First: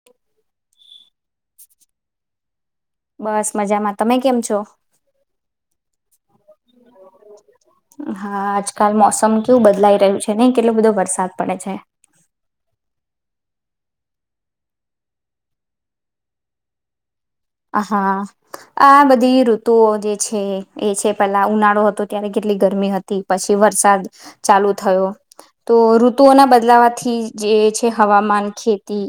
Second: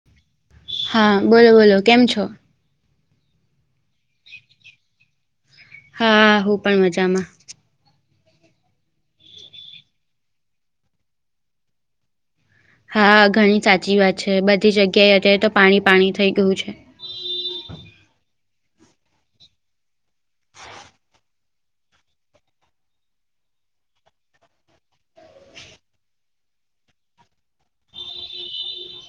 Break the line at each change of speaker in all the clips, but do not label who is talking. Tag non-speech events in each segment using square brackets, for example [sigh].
[inaudible]
હા બોલો બોલો. કેમ છો?
બસ મજામાં. તમે કેમ છો?
હા! હું પણ મજામાં.
હા! આજકાલ મોસમ કેવું બદલાઈ રહ્યું છે ને. કેટલો બધો વરસાદ પડે છે.
હા! ઘણી સાચી વાત છે. બધી જગ્યાએ અત્યારે તો પાણી પાણી થઈ ગયું છે.
હ હા! આ બધી ઋતુઓ જે છે. એ છે પેલા ઉનાળો હતો ત્યારે, કેટલી ગરમી હતી. પછી વરસાદ ચાલુ થયો. તો ઋતુઓના બદલાવાથી જે છે હવામાન ખેતી,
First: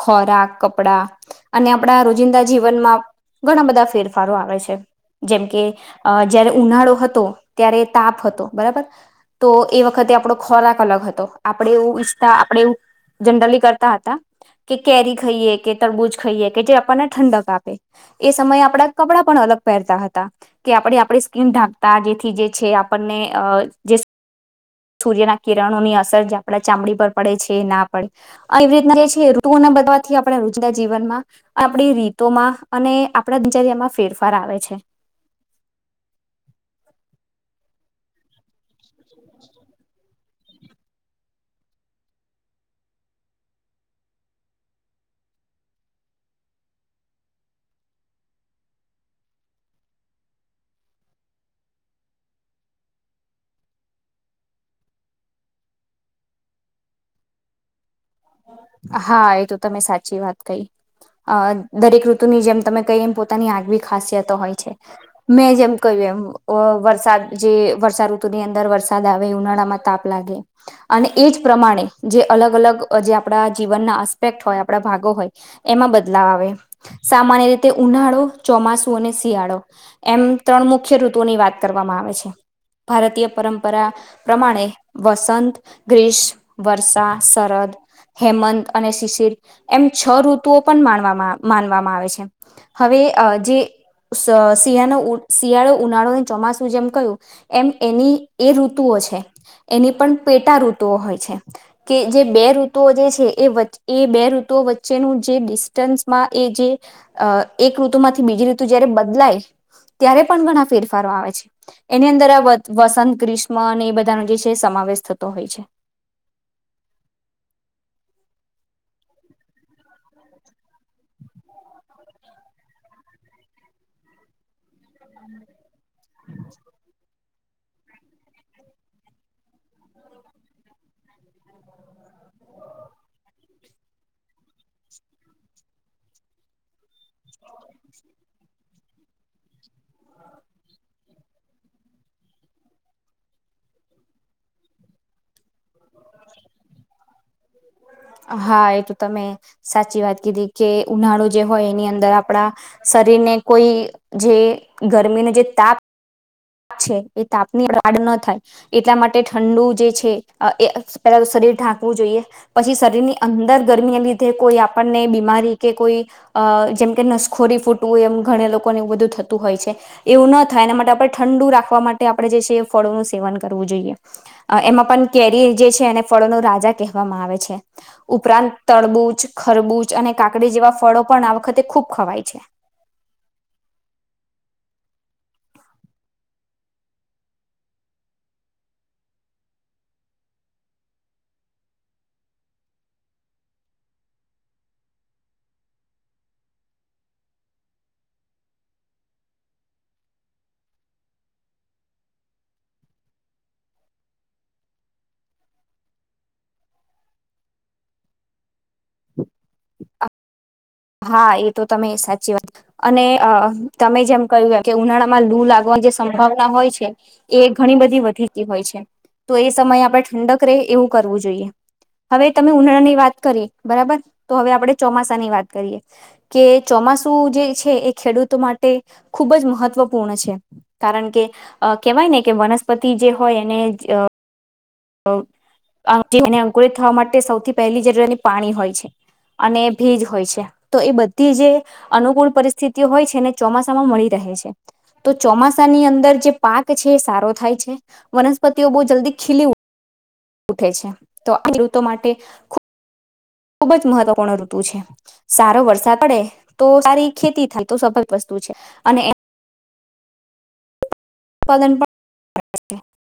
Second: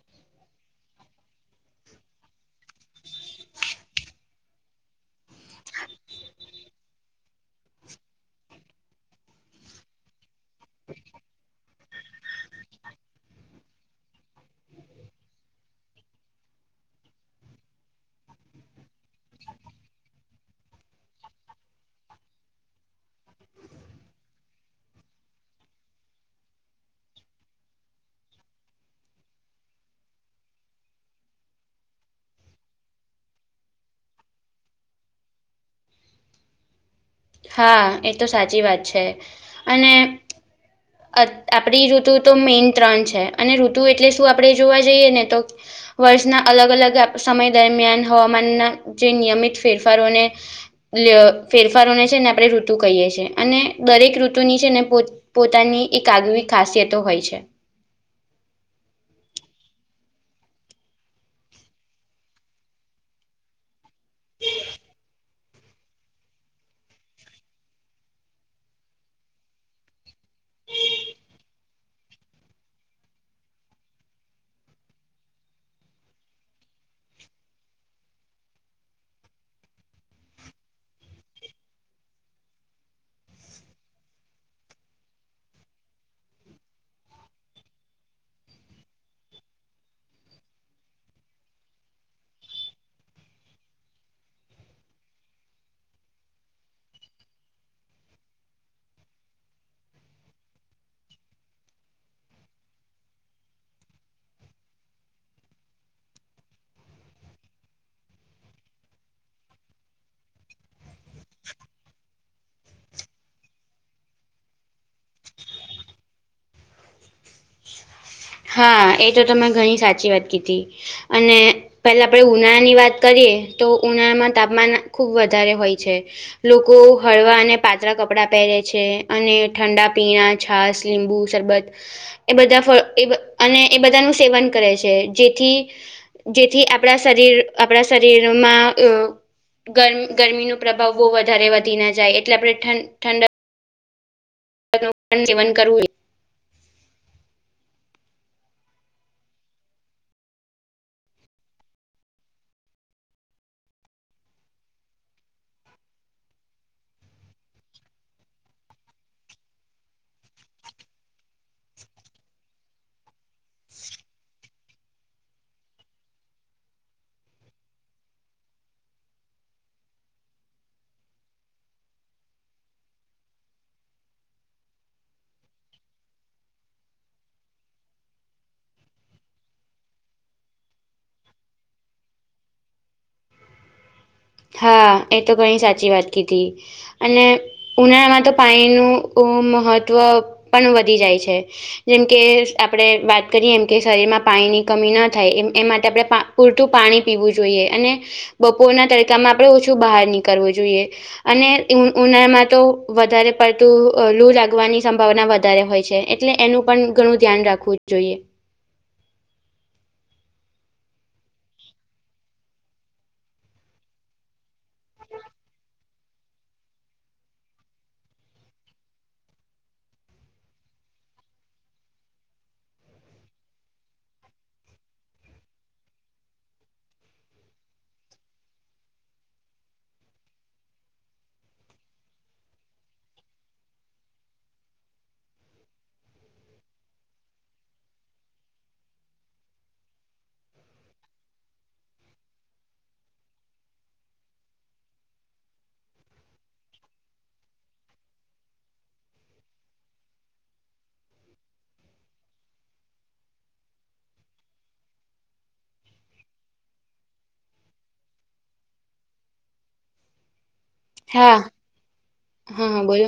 ખોરાક કપડાં અને આપડા રોજિંદા જીવ વનમાં ઘણા બધા ફેરફારો આવે છે. જેમ કે અ જયારે ઉનાળો હતો ત્યારે તાપ હતો બરાબર. તો એ વખતે આપડો ખોરાક અલગ હતો આપણેે એવું ઈચ્છતા આપણેે એવું, જનરલી કરતા હતા, કે કેરી ખાઈએ, કે તરબૂજ ખાઈએ, કે જે આપન ને ઠંડક, આપે. એ સમયે આપડા કપડાં પણ અલગ પહેરતા હતા. કે આપણે આપણે સ્કીન ઢાંકતા જેથી જે છે આપન ને જે સ્કી સૂર્યના કિરણોની અસર જે આપડા ચામડી પર પડે છે એ ના પડે. આવી રીતના જે છે ઋતુને બદવાથી આપણે રોજિદા જીવનમાં આપણી રી રીતો માં અને આપણા દિનચર્યામાં ફેરફાર આવે છે.
હા એ તો સાચી વાત છે અને અત આપણી ઋતુ તો મેન ત્રણ છે અને ઋતુ એટલે શું આપણે જોવા જઈએ ને તો વર્ષના અલગ અલગ આપ સમય દરમિયાન હવામાનના જે નિયમિત ફેરફારોને લ ફેરફારોને છે ને આપણેે ઋતુ કહીએ છીએ અને દરેક ઋતુની છે ને પોત પોતાની એક આગવી ખાસિયતો હોય છે.
હા એ તો તમે સાચી વાત કહી. અ દરેક ઋતુની જેમ તમે કહી એમ પોતાની આગવી ખાસિયતો હોય છે. મેં જેમ કહ્યું એમ વ વરસાદ જે વર્ષાઋતુની અંદર વરસાદ આવે ઉનાળામાં તાપ લાગે અને એ જ પ્રમાણે જે અલગ અલગ અ જે આપણા જીવનના આસ્પેક્ટ હોય આપણા ભાગો હોય એમાં બદલાવ આવે. સામાન્ય રીતે ઉનાળો, ચોમાસું અને શિયાળો એમ ત્રણ મુખ્ય ઋતુઓની વાત કરવામાં આવે છે. ભારતીય પરંપરા પ્રમાણે વસંત, ગ્રીશ, વર્ષા, શરદ હેમંત અને શિશિર એમ છ ઋતુઓ પન માનવામાં માનવામાં આવે છે. હવે અ જે શિયાનો શિયાળો, ઉનાળો, ચોમાસું જેમ કહ્યું એમ એની એ ઋતુઓ છે એની પણ પેટા ઋતુઓ હોય છે. કે જે બે ઋ ઋતું ઓ જે છે એ એ બે ઋતુ વચ્ચેનું જે ડિસ્ટન્સમાં એ જે અ એક ઋતુમાંથી બીજી ઋતુ જયારે બદલાય ત્યારે પણ ઘણાં ફેરફારો આવે છે. એની અંદર આ વ વસંત, ગ્રીષ્મ અને એ બધાનો જે છે સમાવેશ થતો હોય છે.
હા એ તો તમે ઘણી સાચી વાત કીધી. અને પેલા આપણેે ઉનાળા ની વાત કરીએ તો ઉનાળા માં તાપમાન ખૂબ વધારે હોય છે. લોકો હળવા અને પાતળા કપડાં પહેરે છે અને ઠંડા પીણા છાસ, લીંબુ શરબત એ બધા ફ એ અને એ બધાનું સેવન કરે છે જેથી જેથી આપણા શરીર આપણા શરીરમાં અ ગરમી ગરમીનું પ્રભાવ બો વધારે વધી ના જાય એટલે આપણે ઠંડ ઠંડા. ઠંડા પાણી નું સેવન કરવું એ
હા એ તો તમે સાચી વાત કીધી કે ઉનાળો જે હોય એની અંદર આપણા શરીરને કોઈ જે ગરમીનો જે તાપ છે એ તાપ ની વાડ ન થાય. એટલા માટે ઠંડુ જે છે એ પેલા તો શરીર ઢાંકવું જોઈએ. પછી શરીરની અંદર ગરમીને લીધે કોઈ આપણ ને બીમારી કે કોઈ અ જેમ કે નસખોરી ફૂટવું એમ ઘણા લોકોને એવુ બધું થતું હોય છે એવું ન થાય એના માટે આપડે ઠંડુ રાખવા માટે આપણે જે છે એ ફળોનું સેવન કરવું જોઈએ. એમાં પણ કેરી એ જે છે એને ફળો નો રાજા કહેવામાં આવે છે. ઉપરાંત તરબૂચ, ખરબૂચ અને કાકડી જેવા ફળો પણ આ વખતે ખૂબ ખવાય છે.
હા એ તો ઘણી સાચી વાત કીધી. અને ઉનાળામાં તો પાણીનું મહત્વ પણ વધી જાય છે. જેમકે આપણે વાત કરીએ એમ કે શરીરમાં પાણીની કમી ન થાય એ એ માટે આપણે પા પૂરતું પાણી પીવું જોઈએ અને બપોરના તડકામાં આપણે ઓછું બહાર નીકળવું જોઈએ અને ઉનાળામાં તો વધારે પડતું લુ લાગવાની સંભાવના વધારે હોય છે. એટલે એનું પણ ઘણું ધ્યાન રાખવું જોઈએ.
હા એતો તમે સાચી વાત અને અ તમે જેમ કહ્યું એમ ઉનાળામાં લૂ લાગવાની જે સંભાવના હોય છે. એ ઘણી બધી વધીતી હોય છે તો એ સમયે આપણે ઠંડક રહે એવું કરવું જોઈએ. હવે તમે ઉનાળા ની વાત કરી બરાબર તો હવે આપણે ચોમાસાની વાત કરીએ. કે ચોમાસું જે છે એ ખેડૂતો માટે ખૂબ જ મહત્વપૂર્ણ છે. કારણ કે કેવાય ને કે વનસ્પતિ જે હોય એને [unintelligible] અંકુરિત થવા માટે સૌથી પહેલી જરૂરિયાત એની પાણી હોય છે અને ભેજ હોય છે તો એ બધી જે અનુકૂળ પરિસ્થિતિઓ હોય છે ને ચોમાસામાં મળી રહે છે. તો ચોમાસાની અંદર જે પાક છે એ સારો થાય છે વનસ્પતિઓ બહુ જલ્દી ખીલી ઉઠે છે તો [inaudible] ખેડૂતો માટે ખુબ જ મહત્વપૂર્ણ ઋતુ છે. સારો વરસાદ પડે તો સારી ખેતી થાય તો સ્વભાવિક વસ્તુ છે અને
હા
ઉત્પાદન પણ
હ હ
છે.
બોલો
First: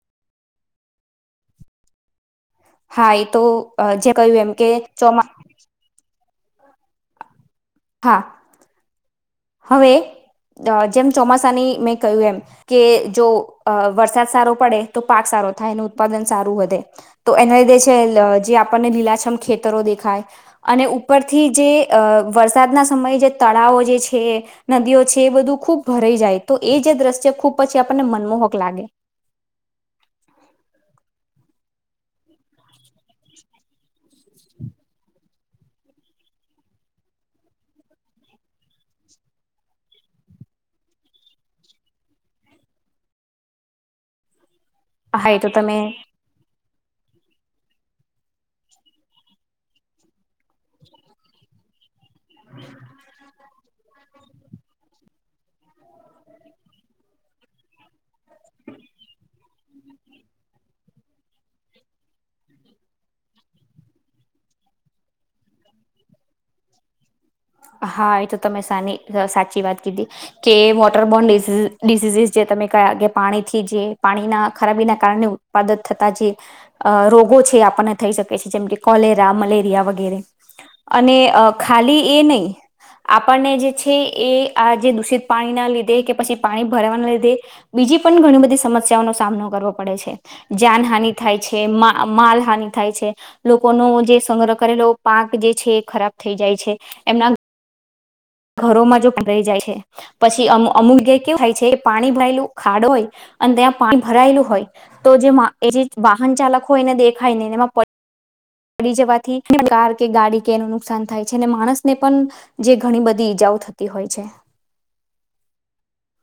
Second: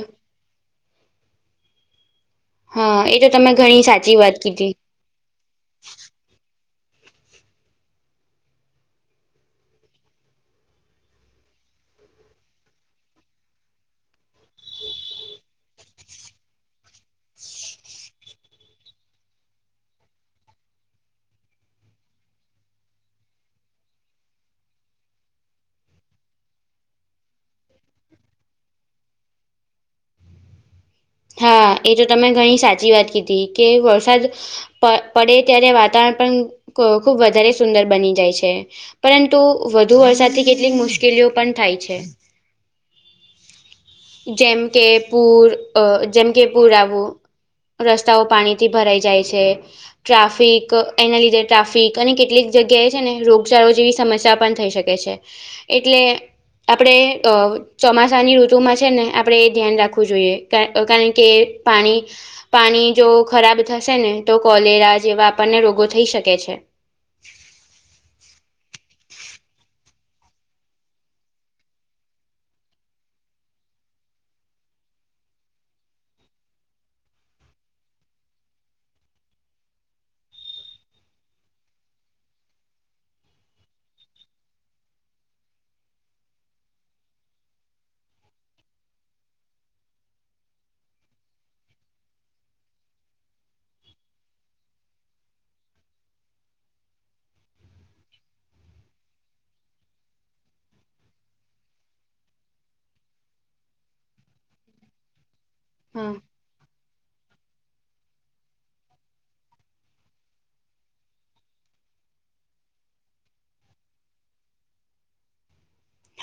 હા એ તો
તમે ઘણી
જે
સાચી વાત
કહ્યું એમ કે
કીધી
ચોમા હા હવે [unintelligible] જેમ ચોમાસાની મેં કહ્યું એમ કે જો વરસાદ સારો પડે તો પાક સારો થાય એનું ઉત્પાદન સારું વધે તો એના લીધે છે [unintelligible] જે આપણને લીલાછમ ખેતરો દેખાય અને ઉપરથી જે વરસાદના સમયે જે તળાવો જે છે. [unintelligible] નદીઓ છે એ બધું ખૂબ ભરાઈ જાય તો એ જે દ્રશ્ય ખુબ પછી આપણને મનમોહક લાગે
હા એ તો તમે ઘણી સાચી વાત કીધી કે વરસાદ પ પડે ત્યારે વાતાવરણ પણ ખુબ વધારે સુંદર બની જાય છે. પરંતુ વધુ વરસાદથી કેટલીક મુશ્કેલીઓ પણ થાય છે. જેમકે
હા એ
પુર
તો તમે
અ જેમકે પુર આવવું રસ્તાઓ પાણીથી ભરાઈ જાય છે. ટ્રાફિક એના લીધે ટ્રાફિક અને કેટલીક જગ્યાએ છે ને રોગચાળો જેવી સમસ્યા પણ થઈ શ કે છે એટલે આપણે ચોમાસાની [unintelligible] [unintelligible] માં છે ને આપણે એ ધ્યાન રાખવું જોઈએ કા કારણ કે પાણી પાણી જો ખરાબ થશે ને તો કોલેરા જેવા આપણને રોગો થઈ શકે છે.
હા એ તો તમે સાની સાચી વાત કીધી કે વોટરબોન ડિસીઝસ જે તમે કયા કે પાણીથી જે પાણી ના ખરાબી ના કારણે ઉત્પાદત થતા જે અ રોગો છે આપણને થઈ શકે છે જેમ કે કોલેરા મલેરિયા વગેરે અને ખાલી એ નહીં
[inaudible]
આપણને જે છે એ આ જે દૂષિત પાણીના લીધે કે પછી પાણી ભરાવાના લીધે બીજી પણ ઘણી બધી સમસ્યાઓનો સામનો કરવો પડે છે. જાનહાનિ થાય છે મા માલહાનિ થાય છે. લોકોનો જે સંગ્રહ કરેલો પાક જે છે ખરાબ થઈ જાય છે એમના ઘરોમાં જો [inaudible] જાય છે પછી અમુક [inaudible] એ કેવું થાય છે પાણી ભરાયેલું ખાડો હોય અને ત્યાં પાણી ભરાયેલું હોય તો જે વા, એ જે
હા
વાહન ચાલકો હોય એને દેખાય નય એમાં પ પડી જવાથી કાર કે, ગાડી કે એનું નુકસાન થાય છે, અને માણસ ને પણ જે ઘણી બધ ધી ઈજાઓ થતી હોય છે.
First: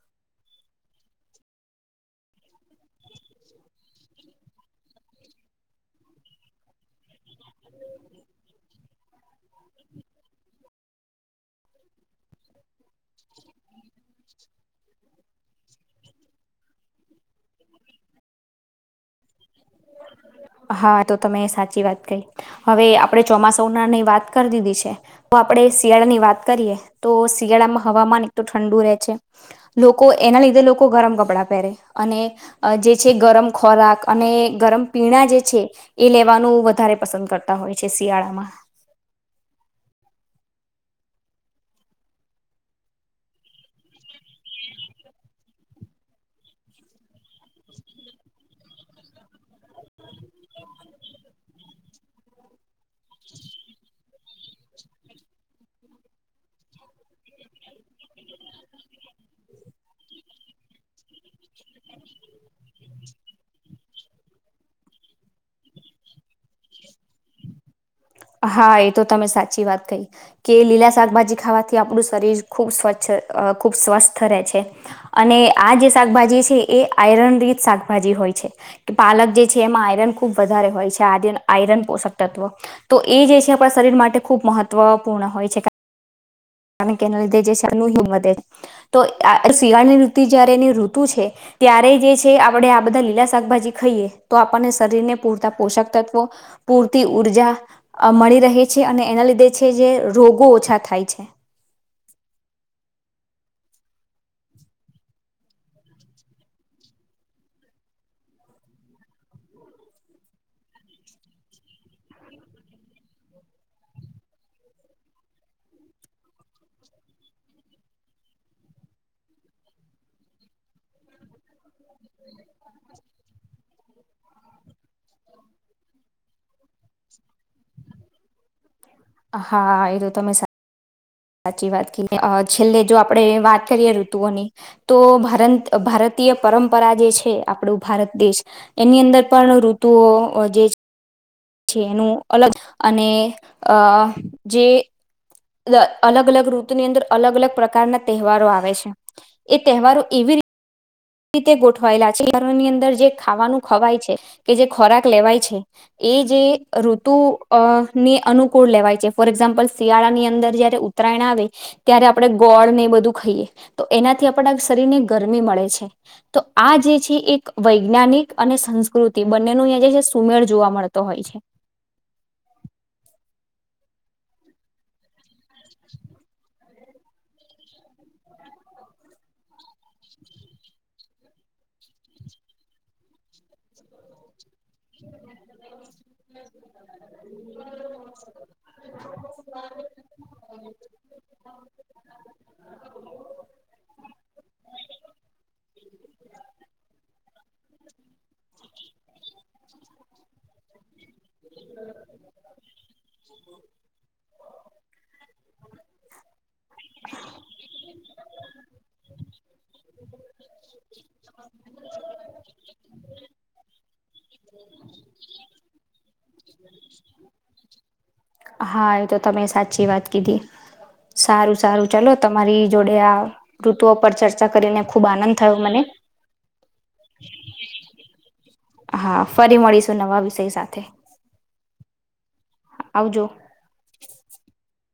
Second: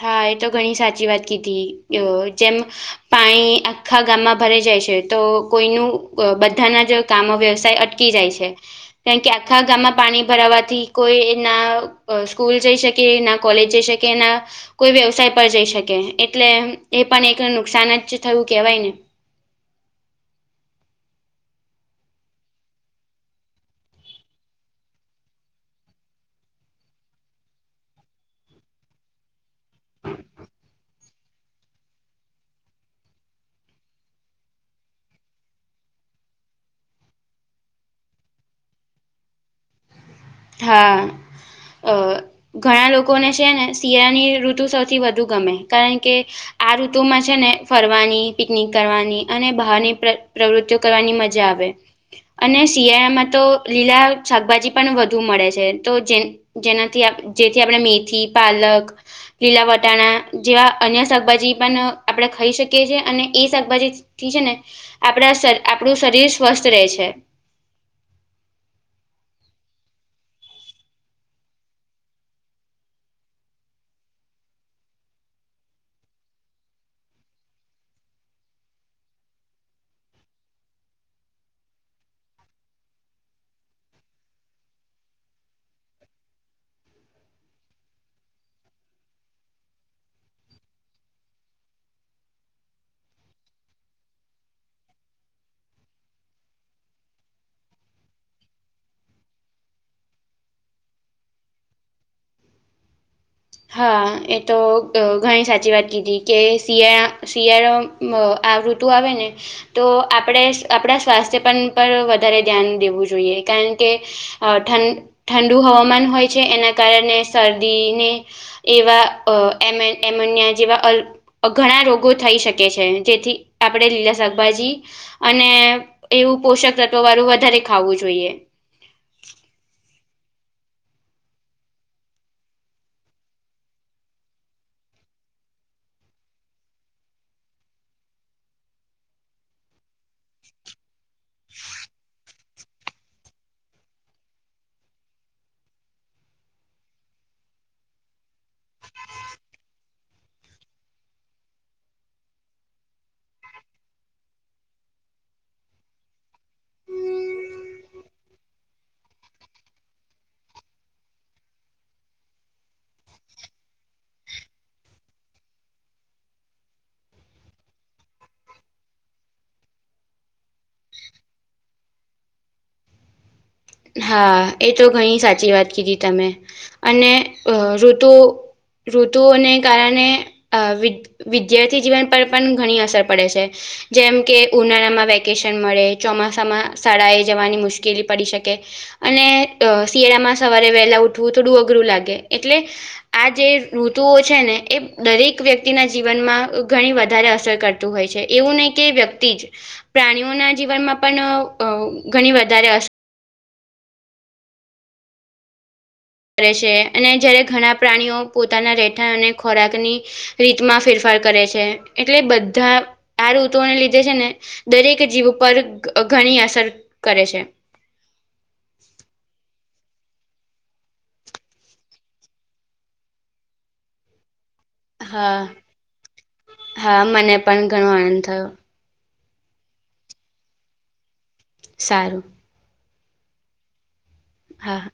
હા એ તો ઘણી સાચી વાત કીધી, અ જેમ પાણી, આખા ગામમાં ભરે જાય છે, તો કોઈનું બધાના જ કામ વ્યવસાય અટકી જાય છે. કારણ કે આખા ગામમાં પાણી ભરાવાથી, કોઈ ના અ સ્કૂલ જઈ શકે, ના કોલેજ જઈ શક કેના કોઈ વ્યવસાય પર જઈ શકે, એટલે એ પણ એક નુકસાન જ થયું કેહેવાય ને.
હા, તો તમે સાચી વાત કહી, હવે આપડે ચોમાસાઓ નાની વાત કર દીધી છે. તો આપડે શિયાળાની વાત કરીએ, તો શિયાળામાં હવામાન એક તો ઠંડુ રહે છે. લોકો, એના લીધે લોકો ગરમ કપડાં પહેરે, અને અ જે છે ગરમ ખોરાક, અને ગરમ પીણા જે છે, એ લેવાનું વધારે પસંદ કરતા હોય છે શિયાળામાં.
હા, અ ઘણા લોકોને છે ને, શિયાળાની ઋતુ સૌથી વધુ ગમે, કારણ કે આ ઋતુ માં છે ને, ફરવાની, પિકનિક કરવાની, અને બહારની પ્ર પ્રવૃત્તિઓ કરવાની મજા આવે. અને શિયાળામાં તો લીલા શાકભાજી પણ વધ ધુ મળે છે, તો જે જેનાથી આપ જેથી આપણે મેથી, પાલક લીલા વટાણા, જેવા અન્ય શાકભાજી પણ આપણે ખઈ શકીએ છીએ, અને એ શાકભાજી થી છે ને, આપડા શ આપડુ શરીર સ્વસ્થ રહે છે.
હા એ તો તમે સાચી વાત કહી. કે લીલા શાકભાજી ખાવાથી આપણું શરીર ખૂબ સ્વચ્છ, અ ખૂબ સ્વસ્થ રહે છે. અને આ જે શાકભાજી છે, એ આયરન રીત શાકભાજી હોય છે. કે પાલક જે છે, એમાં આયરન ખુબ વધારે હોય છે, આય આયરન પોષક તત્વ. તો એ જે છે આપણા શરીર માટે ખૂબ મહત્વપૂર્ણ હોય છે, કા રણ કે, એને લીધે જે છે, આપનું હિંમ વધે, તો આ શિયાળની ઋ જયારે એની ઋતુ છે. ત્યારે જે છે, આપણે આ બધા લીલા શાકભાજી ખાઈએ, તો આપણને શરીર ને પૂરતા પોષક તત્વો પૂરતી ઊર્જા, અ મળી રહે છે, અને એના લીધે છે જે, રોગો ઓછા થાય છે.
હા એ તો અ ઘણી સાચી વાત કીધી, કે શિયાળ શિયાળો મ આ ઋતુ આવે ને તો આપડે આપડા સ્વાસ્થ્ય પણ પર વધારે ધ્યાન દેવું જોઈએ, કારણ કે અ ઠન ઠંડુ હવામાન હોય છે, એના કારણે શરદીને એવા અ એમેન એમોનિયા જેવા અલ અ ઘણા રોગો થઈ શકે છે, જેથી આપડે લીલા શાકભાજી અને એવું પોષક તત્વ વાળું, વધારે ખાવું જોઈએ.
હા, એ તો તમે સા સાચી વાત કી, છેલ્લે જો આપડે વાત કરીએ ઋતુઓની તો ભારંત, ભારતીય પરંપરા જે છે, આપણું ભારત દેશ એની અંદર પણ ઋતુઓ અ જે છે એનું અલગ, અને અ જે લ અલગ અલગ ઋતુની અંદર, અલગ અલગ પ્રકારના તહેવારો આવે છે, એ તહેવારો એવી રી તે ગોઠવાયેલા છે, ઘરની અંદર જે ખાવાનું ખવાય છે, કે જે ખોરાક લેવાય છે. એ જે ઋતુ અ ને અનુકૂળ લેવાય છે, ફોર એક્ઝામ્પલ શિયાળાની અંદર જયારે ઉ ઉતરાયણ આવે. ત્યારે આપણે ગોળ ને એ બધું ખાઈએ, તો એનાથી આપણા શરીર ને ગરમી મળે છે. તો આ જે છે એક વૈજ્ઞાનિક અને સંસ્કૃતિ બંનેનું અહીં જે સુમેળ જોવા મળ. તો હોય છે.
હા એ તો ઘણી સાચી વાત કીધી તમે, અને ઋતુ ઋતુઓને કારણે અ વિ વિદ્યાર્થી જીવન પર પણ ઘણી અસર પડે છે, જેમ કે ઉનાળામાં વેકેશન મળે ચોમાસામાં શાળાએ જવાની મુશ્કેલી પડી શકે. અને શિયાળામાં સવારે વહેલા ઉઠવું થોડું અઘરું લાગે એટલે આ જે ઋતુઓ છે ને એ દરેક વ્યક્તિના જીવનમાં ઘણી વધારે અસર કરતા હોય છે એવું નહીં કે વ્યક્તિ જ. પ્રાણીઓના જીવનમાં પણ ઘણી વધારે અસર કરે છે અને જયારે ઘણા પ્રાણીઓ પોતાના રહેઠા અને ખોરાકની રીતમાં ફેરફાર કરે છે એટલે બધા આ ઋતુને લીધે છે ને દરેક જીવ પર ઘણી અસર કરે છે.
હા એ તો તમે સાચી વાત કીધી. સારું સારું ચાલો તમારી જોડે આ ઋતુઓ પર ચર્ચા કરીને ખુબ આનંદ
હા,
થયો મને
હા મને પણ ઘણો આનંદ થયો.
હા ફરી મળીશું નવા વિષય સાથે.
સારું.
આવજો.
હા હા.